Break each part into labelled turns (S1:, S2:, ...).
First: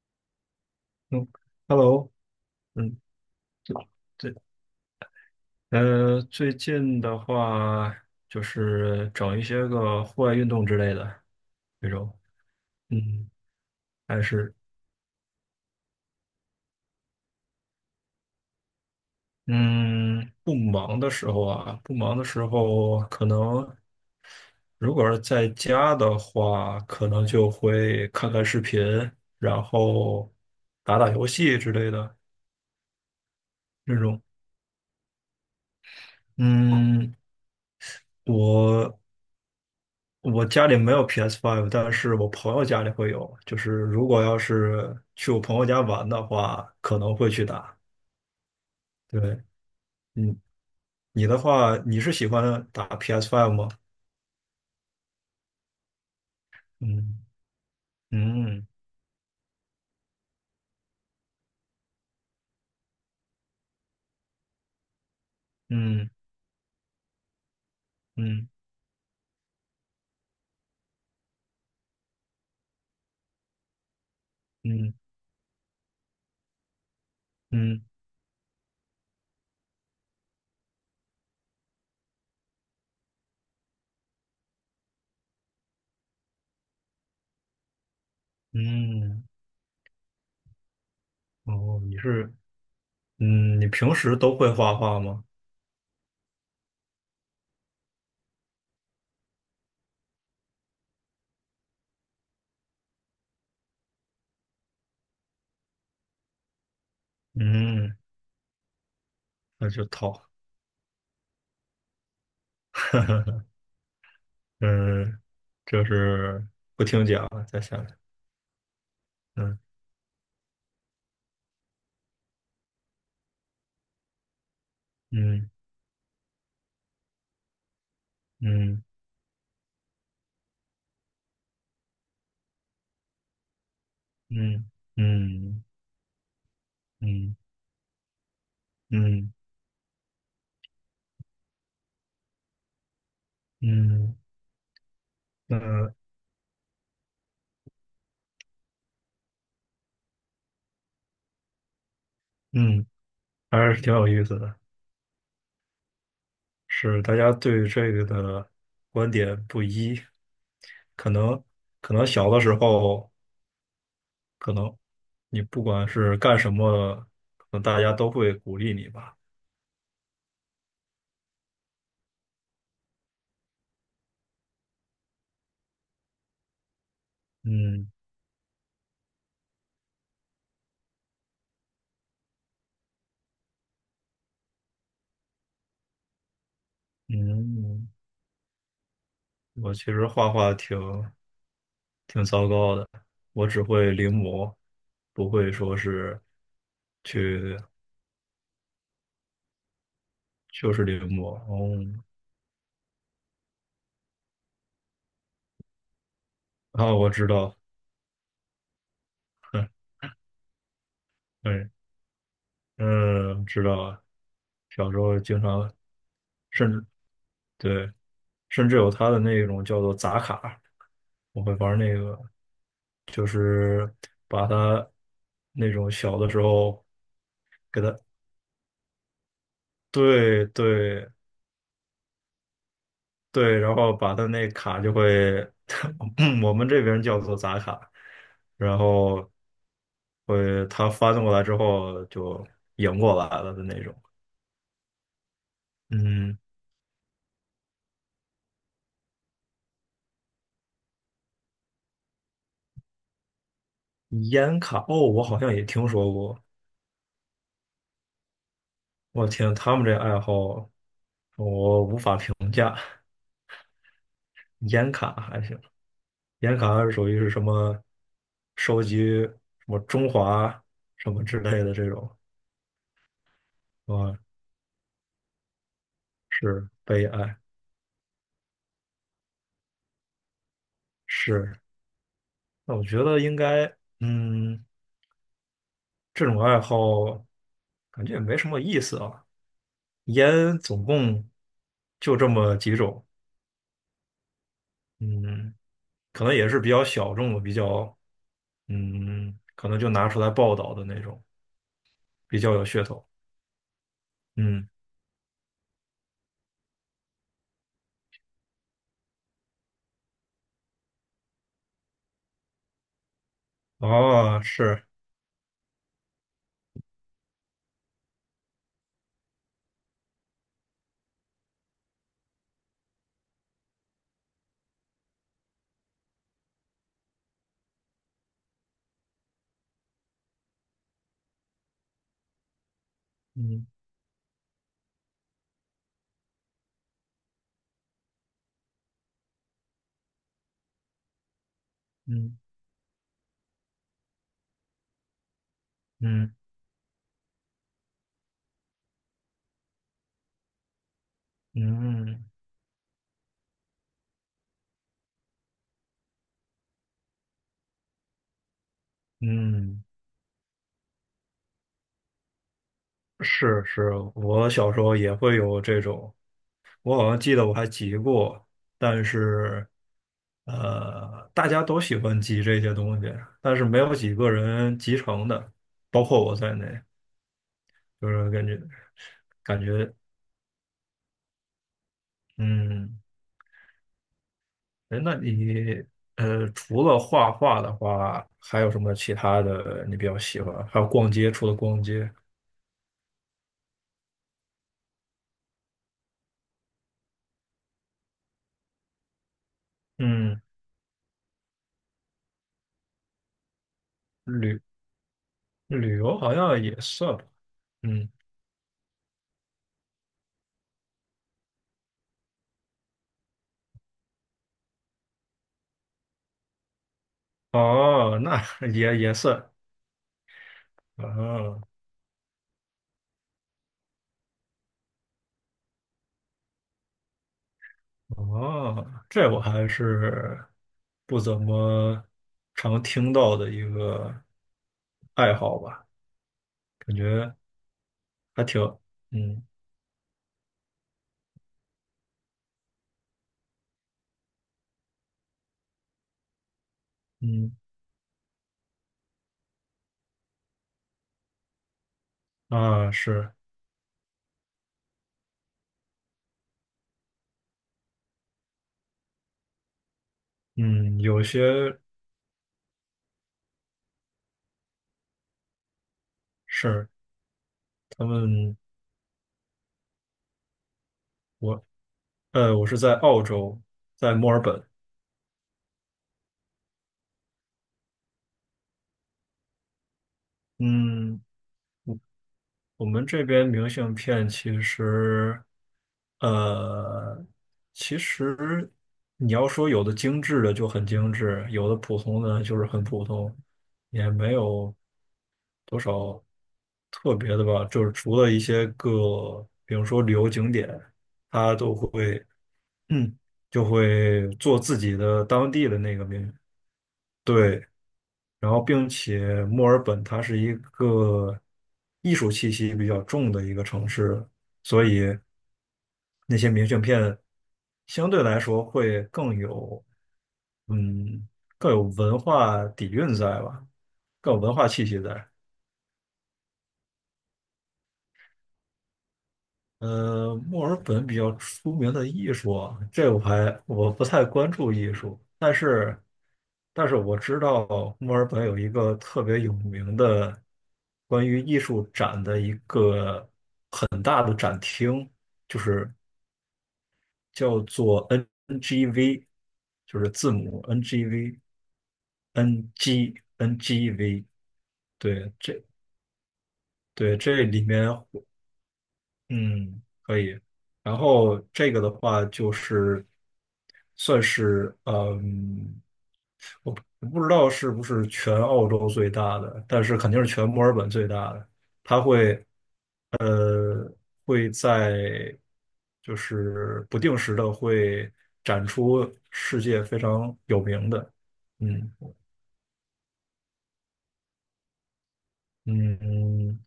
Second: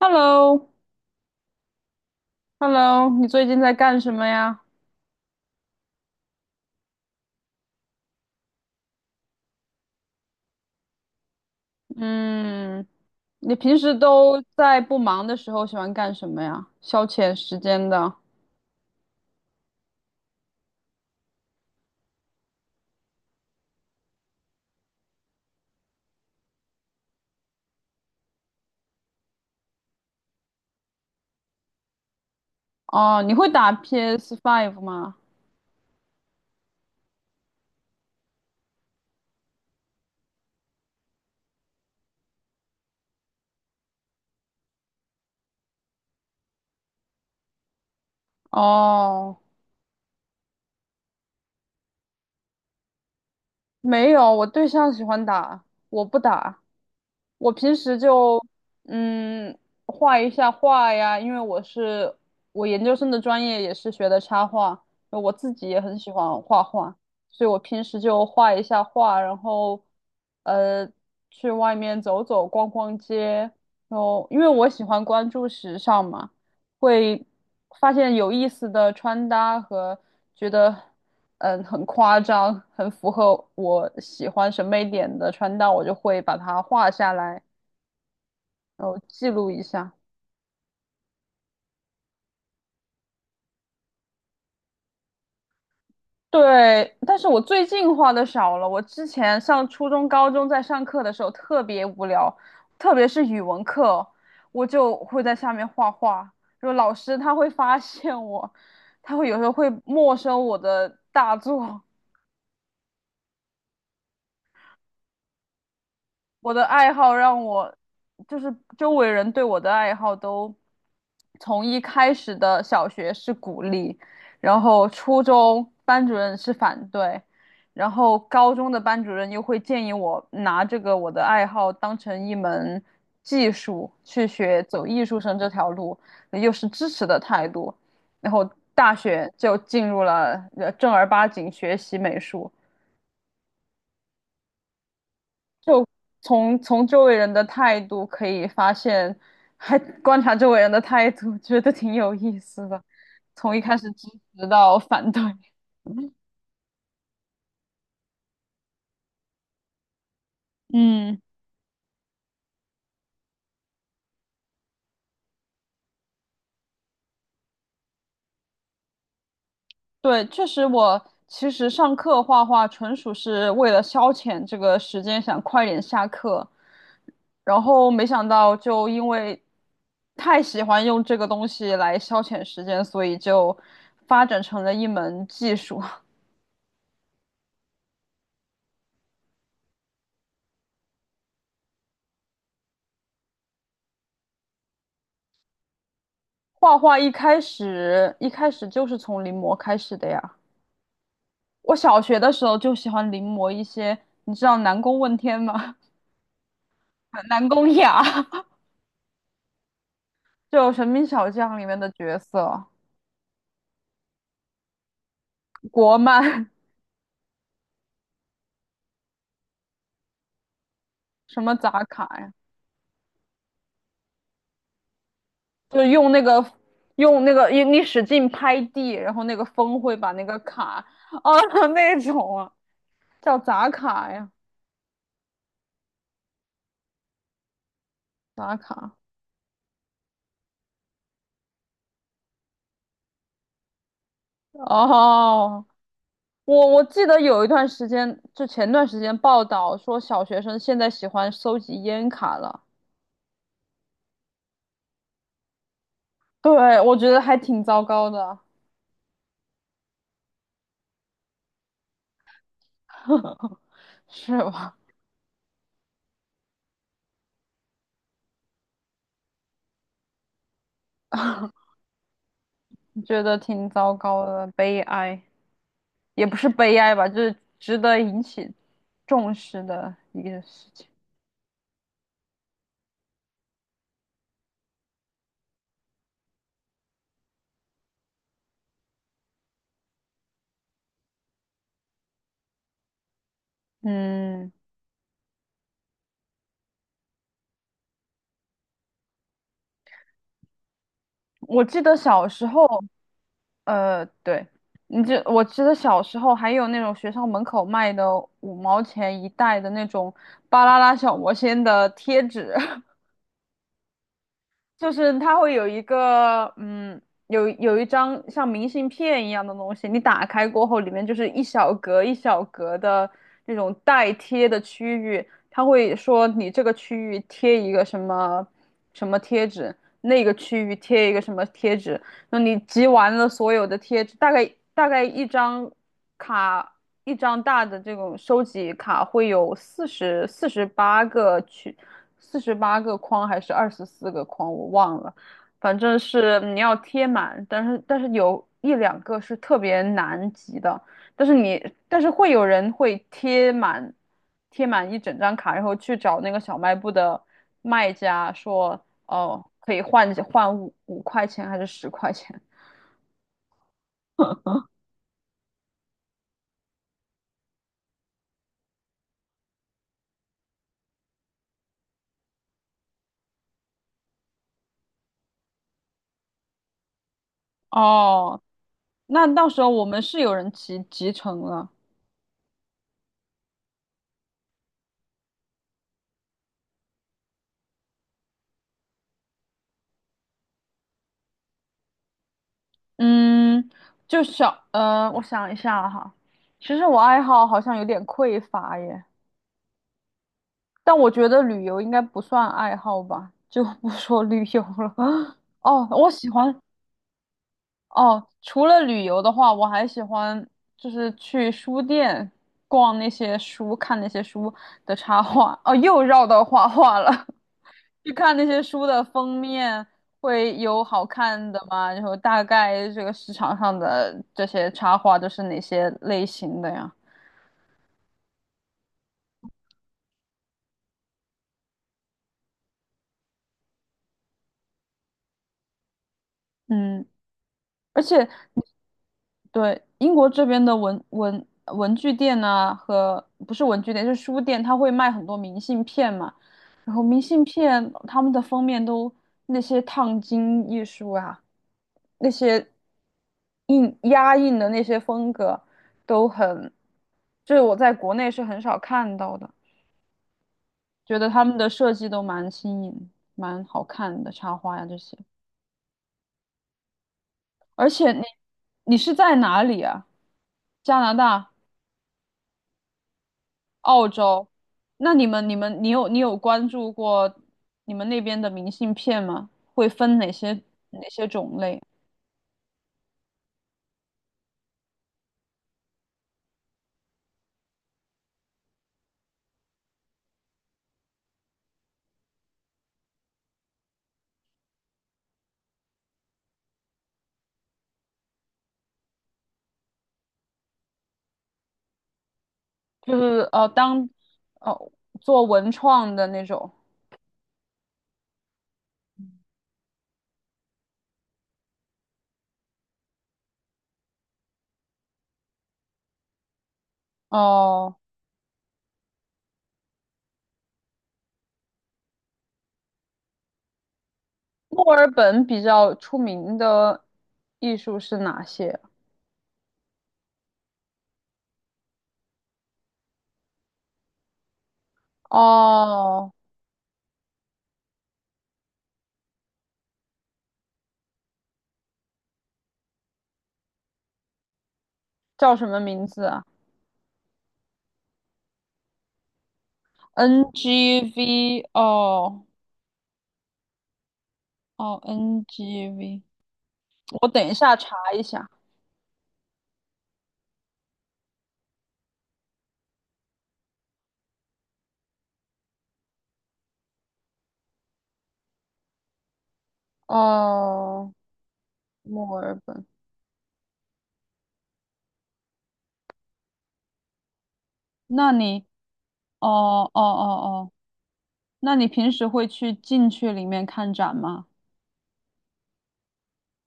S1: Hello，Hello，
S2: 嗯，Hello，嗯，
S1: 你最近在干什么
S2: 对，
S1: 呀？
S2: 最近的话就是整一些个户外运动之类的这种，
S1: 嗯，
S2: 嗯，
S1: 你平时
S2: 但
S1: 都
S2: 是，
S1: 在不忙的时候喜欢干什么呀？消遣时间的。
S2: 嗯，不忙的时候啊，不忙的时候，可能如果是在家的话，可能就会看看视频，然后打打游戏之类的
S1: 哦，你会打 p
S2: 这种。
S1: s Five 吗？
S2: 嗯，我我家里没有 PS5，但是我朋友家里会有。就是如果要是去我朋友家玩的话，可能会去打。
S1: 哦，
S2: 对，嗯，你的话，你是喜欢打 PS5 吗？
S1: 没有，我对象喜欢打，我不打。
S2: 嗯
S1: 我平时就
S2: 嗯
S1: 嗯画一下画呀，因为我研究生的专业也是学的插画，我自己也很
S2: 嗯
S1: 喜欢画画，所以我平时就
S2: 嗯
S1: 画一下画，然后呃去外面走走逛逛街，然后因为我喜
S2: 嗯
S1: 欢关注时尚嘛，会
S2: 嗯
S1: 发现有意思的穿搭和觉得很夸张，很符合我喜欢审美点的穿搭，我就会把它画下来，然后
S2: 嗯。
S1: 记录一下。
S2: 哦，你是，嗯，你平时都会画画吗？
S1: 对，但是我最近画的少了。我之前上初中、高中在上课的时候特别无聊，特别是语文课，我就会在下面画画。就老师他会发
S2: 嗯，
S1: 现我，他会有时候
S2: 那
S1: 会
S2: 就
S1: 没
S2: 套。
S1: 收我的大作。
S2: 嗯，就是
S1: 我的
S2: 不
S1: 爱
S2: 听
S1: 好
S2: 讲，
S1: 让
S2: 再
S1: 我，
S2: 下来。
S1: 就是周围人对
S2: 嗯
S1: 我的爱好都从一开始的小学是鼓励，然后初
S2: 嗯
S1: 中班主任是反对，然后高中的
S2: 嗯
S1: 班主任又会建议我拿这个我的爱好当成一门技术去学，
S2: 嗯
S1: 走艺术生这
S2: 嗯
S1: 条路，又是支持的
S2: 嗯。
S1: 态度，然后大学
S2: 嗯
S1: 就进入了正儿八经学习美术。
S2: 嗯，
S1: 就
S2: 那
S1: 从周围人的态度可以发现，还观察周围人的态度，觉得挺有意思的。
S2: 嗯，
S1: 从一
S2: 还
S1: 开
S2: 是
S1: 始
S2: 挺有
S1: 支
S2: 意思
S1: 持
S2: 的，
S1: 到反对，
S2: 是大家对这个的观点不一，可
S1: 嗯
S2: 能可能小的时候，可能你不管是干什么，可能大家都会鼓励你吧。
S1: 对，确实我其实上课画画纯属是为了消遣这个时间，想快点下课，然后
S2: 嗯
S1: 没想到就因为太喜欢用这个东西来消遣时间，所以就发展成了一门技术。
S2: 嗯，我其实画画挺糟糕的，我只会临摹，不会说是
S1: 画画一开
S2: 去
S1: 始一开始就是从临摹开始的呀。
S2: 就是临摹。
S1: 我小
S2: 哦，
S1: 学的时候就喜欢临摹一些，你知道南宫问天吗？
S2: 啊，我知
S1: 南
S2: 道，
S1: 宫雅，
S2: 嗯
S1: 就《神兵小将》里
S2: 嗯。哎
S1: 面的角色，
S2: 嗯，知道啊，小时候经常，
S1: 国漫，
S2: 甚至对，甚至有他的那种叫做砸卡，
S1: 什
S2: 我会
S1: 么
S2: 玩
S1: 杂
S2: 那
S1: 卡
S2: 个，
S1: 呀，
S2: 就是把它那
S1: 就
S2: 种
S1: 用
S2: 小
S1: 那
S2: 的时
S1: 个
S2: 候，
S1: 用那个你使劲拍地，然后那个风会把那个
S2: 对
S1: 卡
S2: 对
S1: 啊 那种啊，叫
S2: 对，
S1: 杂
S2: 然后
S1: 卡
S2: 把它
S1: 呀，
S2: 那卡就会，我们这边叫做砸卡，
S1: 杂
S2: 然
S1: 卡
S2: 后会它翻过来之后就赢过来了的那种。
S1: 哦。
S2: 嗯，
S1: 我记得有一段时间，就前段时间报道说小学生现在喜欢收集烟卡了，
S2: 烟卡，哦，我好像也听说过。
S1: 对，我觉得还挺糟糕的，
S2: 我天，他们这爱好我无法评。
S1: 是吧？
S2: 烟卡还行，烟卡属于是什么收集什么中华什么之 类的这种
S1: 觉得挺糟
S2: 啊，
S1: 糕的，悲哀，也不是
S2: 是
S1: 悲哀
S2: 悲
S1: 吧，就是
S2: 哀
S1: 值得引起重视的一个事情。
S2: 是。那我觉得应该，嗯，这种爱好感觉也没什么意思啊。烟总共就这么几种，
S1: 嗯，
S2: 嗯，可能也是比较小众的，比较，嗯，可能就拿出来报道的那种，
S1: 我记得小
S2: 比
S1: 时
S2: 较有
S1: 候。
S2: 噱头，
S1: 对，
S2: 嗯。
S1: 你这我记得小时候还有那种学校门口卖的5毛钱一袋的那种巴啦啦小魔仙的贴纸，
S2: 哦，是
S1: 就是它会有一个有一张像明信片一样的东西，你打开过后，里面就是一小格一小格的那种带贴的区域，它会说你这个区域贴一个什么什么贴纸，那个区域贴一个什么贴纸。那你集完了所有
S2: 嗯
S1: 的贴纸，大概一张卡，一张大的这种收集卡会有48个区，
S2: 嗯
S1: 48个框还是24个框，我忘了，反正
S2: 嗯
S1: 是嗯你要贴满，但是有一两个是特别难集的，但是你但是
S2: 嗯
S1: 会有人会贴满一整张卡，然后去找那个小卖部的卖家说。哦，可以
S2: 嗯，
S1: 换换五块钱还是10块钱？
S2: 是是，我小时候也会有这种，我好像记得我还集过，但是大家都喜欢集这些东西，但是没有几个人集成的，包括我在内，就是
S1: 哦，
S2: 感觉
S1: 那到
S2: 感
S1: 时候我
S2: 觉
S1: 们是有人集成了。
S2: 嗯，哎，那你除了画画的话，还有什么其他的你比较喜欢？还有逛街，除了逛街，
S1: 嗯，就我想一下哈，其实我爱好好像有点匮乏耶，
S2: 嗯。
S1: 但我觉得旅游应该不算爱好吧，就不说旅
S2: 旅
S1: 游了。哦，
S2: 旅
S1: 我
S2: 游
S1: 喜
S2: 好
S1: 欢
S2: 像也算吧，嗯，
S1: 哦，除了旅游的话，我还喜欢就是去书店逛那些书，看那些书的插画。哦，又绕到画画了。去
S2: 哦，
S1: 看
S2: 那
S1: 那些 书
S2: 也
S1: 的
S2: 也
S1: 封
S2: 算，
S1: 面会有好看的
S2: 啊，
S1: 吗？然后大概这个市场上的这些插画都是哪些类型的呀？
S2: 哦，这我还是不怎么常听到的一个爱好吧，感
S1: 嗯，
S2: 觉
S1: 而且
S2: 还挺，嗯
S1: 对，英国这边的文具店呐、和不是文具店，是书店，它会卖很多明信片嘛。然后明信
S2: 嗯
S1: 片他们的封面都那些烫金艺术啊，那些
S2: 啊是，
S1: 印压印的那些风格都很，就是我在国内是很少看到的，
S2: 嗯，
S1: 觉
S2: 有
S1: 得他们的
S2: 些
S1: 设计都蛮新颖、蛮好看的插画呀、这些。
S2: 是
S1: 而
S2: 他
S1: 且你
S2: 们
S1: 你是在哪里啊？加拿大？
S2: 我我是在澳洲，
S1: 澳
S2: 在墨尔
S1: 洲，
S2: 本，
S1: 那你有关注过你们那边的明信片吗？会分哪些哪
S2: 嗯。
S1: 些种类？
S2: 我们这边明信片其实，呃，其实你要说有的精致的就很精致，有的普通的就是很普通，也没有多少特别的吧。就是除了一些个，比如说旅游景点，它都会，
S1: 就 是
S2: 就
S1: 当
S2: 会做自
S1: 哦
S2: 己的
S1: 做
S2: 当地
S1: 文
S2: 的那个
S1: 创的
S2: 明，
S1: 那种
S2: 对。然后并且墨尔本它是一个艺术气息比较重的一个城市，所以那些明信片
S1: 哦。
S2: 相对来说会更有，嗯，更有文化底蕴在吧，更有文化气
S1: 墨
S2: 息
S1: 尔
S2: 在。
S1: 本比较出名的艺术是哪些？
S2: 墨尔本比较出名的艺术啊，这我还我不太关注艺术，但是
S1: 哦，
S2: 但是我知道墨尔本有一个特别有名的关于艺术展的一个，
S1: 叫
S2: 就
S1: 什么
S2: 是
S1: 名字啊
S2: 叫做 NGV，就是字母 NGV。
S1: ？NGV 哦
S2: N G N G V，
S1: 哦
S2: 对，这
S1: ，NGV，
S2: 对
S1: 我
S2: 这
S1: 等一
S2: 里
S1: 下
S2: 面
S1: 查一下。
S2: 嗯，可以。然后这个的话就是算是嗯，我不知道是不是全澳洲最大的，但是肯定是全墨尔本最
S1: 哦，
S2: 大的。它
S1: 墨
S2: 会
S1: 尔本，
S2: 呃会在就是不定时的会
S1: 那你？
S2: 展出世界
S1: 哦哦
S2: 非
S1: 哦
S2: 常有
S1: 哦，
S2: 名的，
S1: 那你
S2: 嗯
S1: 平时会去进去里面看展吗？
S2: 嗯，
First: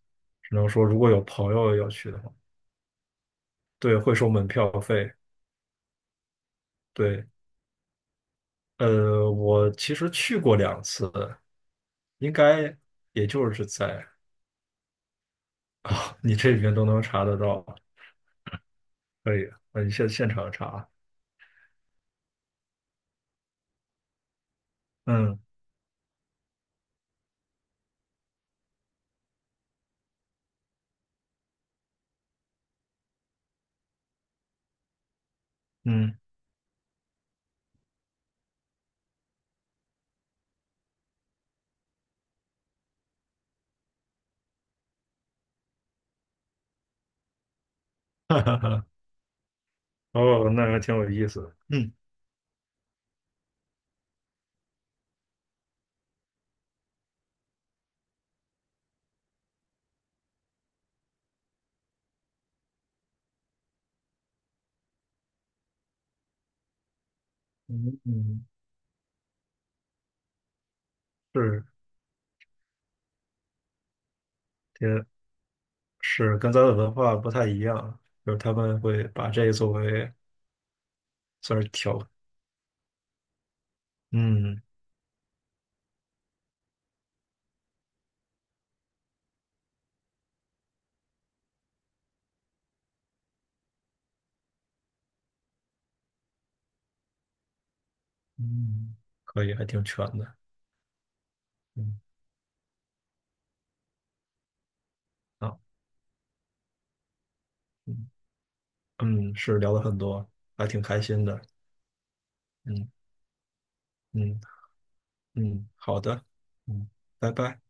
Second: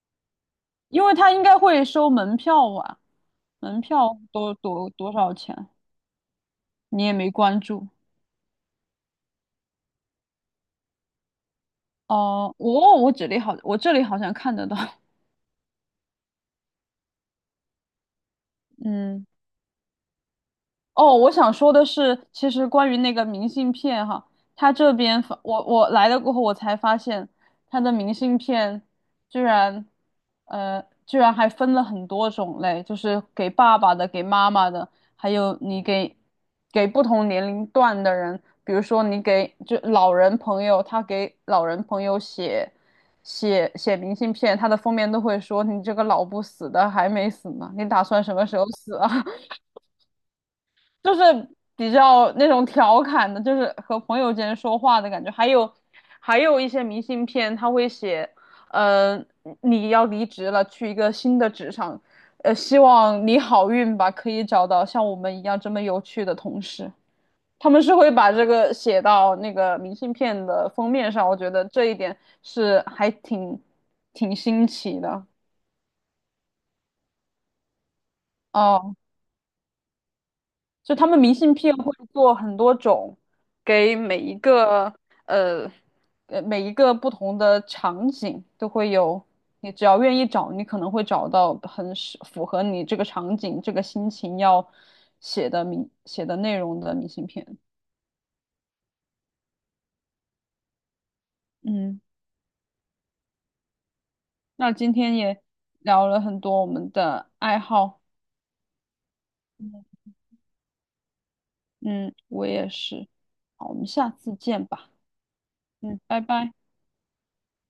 S2: 只能说如
S1: 因
S2: 果
S1: 为
S2: 有
S1: 他应
S2: 朋
S1: 该
S2: 友
S1: 会
S2: 要
S1: 收
S2: 去的话，
S1: 门票吧？门
S2: 对，会
S1: 票
S2: 收门票
S1: 多
S2: 费。
S1: 少钱？你也
S2: 对，
S1: 没关注
S2: 我其实去过2次，应
S1: 哦。
S2: 该
S1: 我这
S2: 也
S1: 里
S2: 就
S1: 好，
S2: 是
S1: 我这里
S2: 在
S1: 好像看得到。
S2: 啊，你这里面都能查得到，
S1: 嗯。
S2: 可以，现场查，
S1: 哦，我想说的是，其实关于那个明信片哈，他这边发
S2: 嗯
S1: 我，我来了过后，我才发现他的明信片居然居然还分了很多种类，就是给爸爸的、给妈妈的，还有你给
S2: 嗯，
S1: 给不同年龄段的人，比如说你给就老人朋友，他给老人朋友写明信片，他的封面都会说你这个老不死的还没死呢，你打算 什
S2: 哈
S1: 么时
S2: 哈
S1: 候
S2: 哈，
S1: 死啊？
S2: 哦，那还挺有
S1: 就是
S2: 意思的，
S1: 比
S2: 嗯
S1: 较那种调侃的，就是和朋友间说话的感觉。还有，还有一些明信片，他会写，呃，你要离职了，去一个新的职场，呃，希望你好运吧，可以找到像我们一样这么有趣的同事。他们是
S2: 嗯
S1: 会把这
S2: 嗯，
S1: 个写到那个明信片的封面上，我觉得
S2: 是，
S1: 这一点是还挺新奇
S2: 也
S1: 的。
S2: 是跟咱的文化不太一样，就是他们
S1: 哦。
S2: 会把这个作为
S1: 就他们明信
S2: 算是
S1: 片会
S2: 调，
S1: 做很多种，给每一
S2: 嗯
S1: 个呃每一个不同的场景都会有，你只要愿意找，你可能会找到很符合你这个场景、这个心情要写的内容的明信片。
S2: 嗯，可以，还挺全的，嗯
S1: 嗯，那今天也
S2: 啊，
S1: 聊了很多我们的爱好。
S2: 嗯嗯，是聊了很多，还挺开心的，
S1: 嗯，我也
S2: 嗯
S1: 是。好，我们下次
S2: 嗯。
S1: 见吧。
S2: 嗯，
S1: 嗯，
S2: 好
S1: 拜
S2: 的，
S1: 拜。
S2: 嗯，拜拜。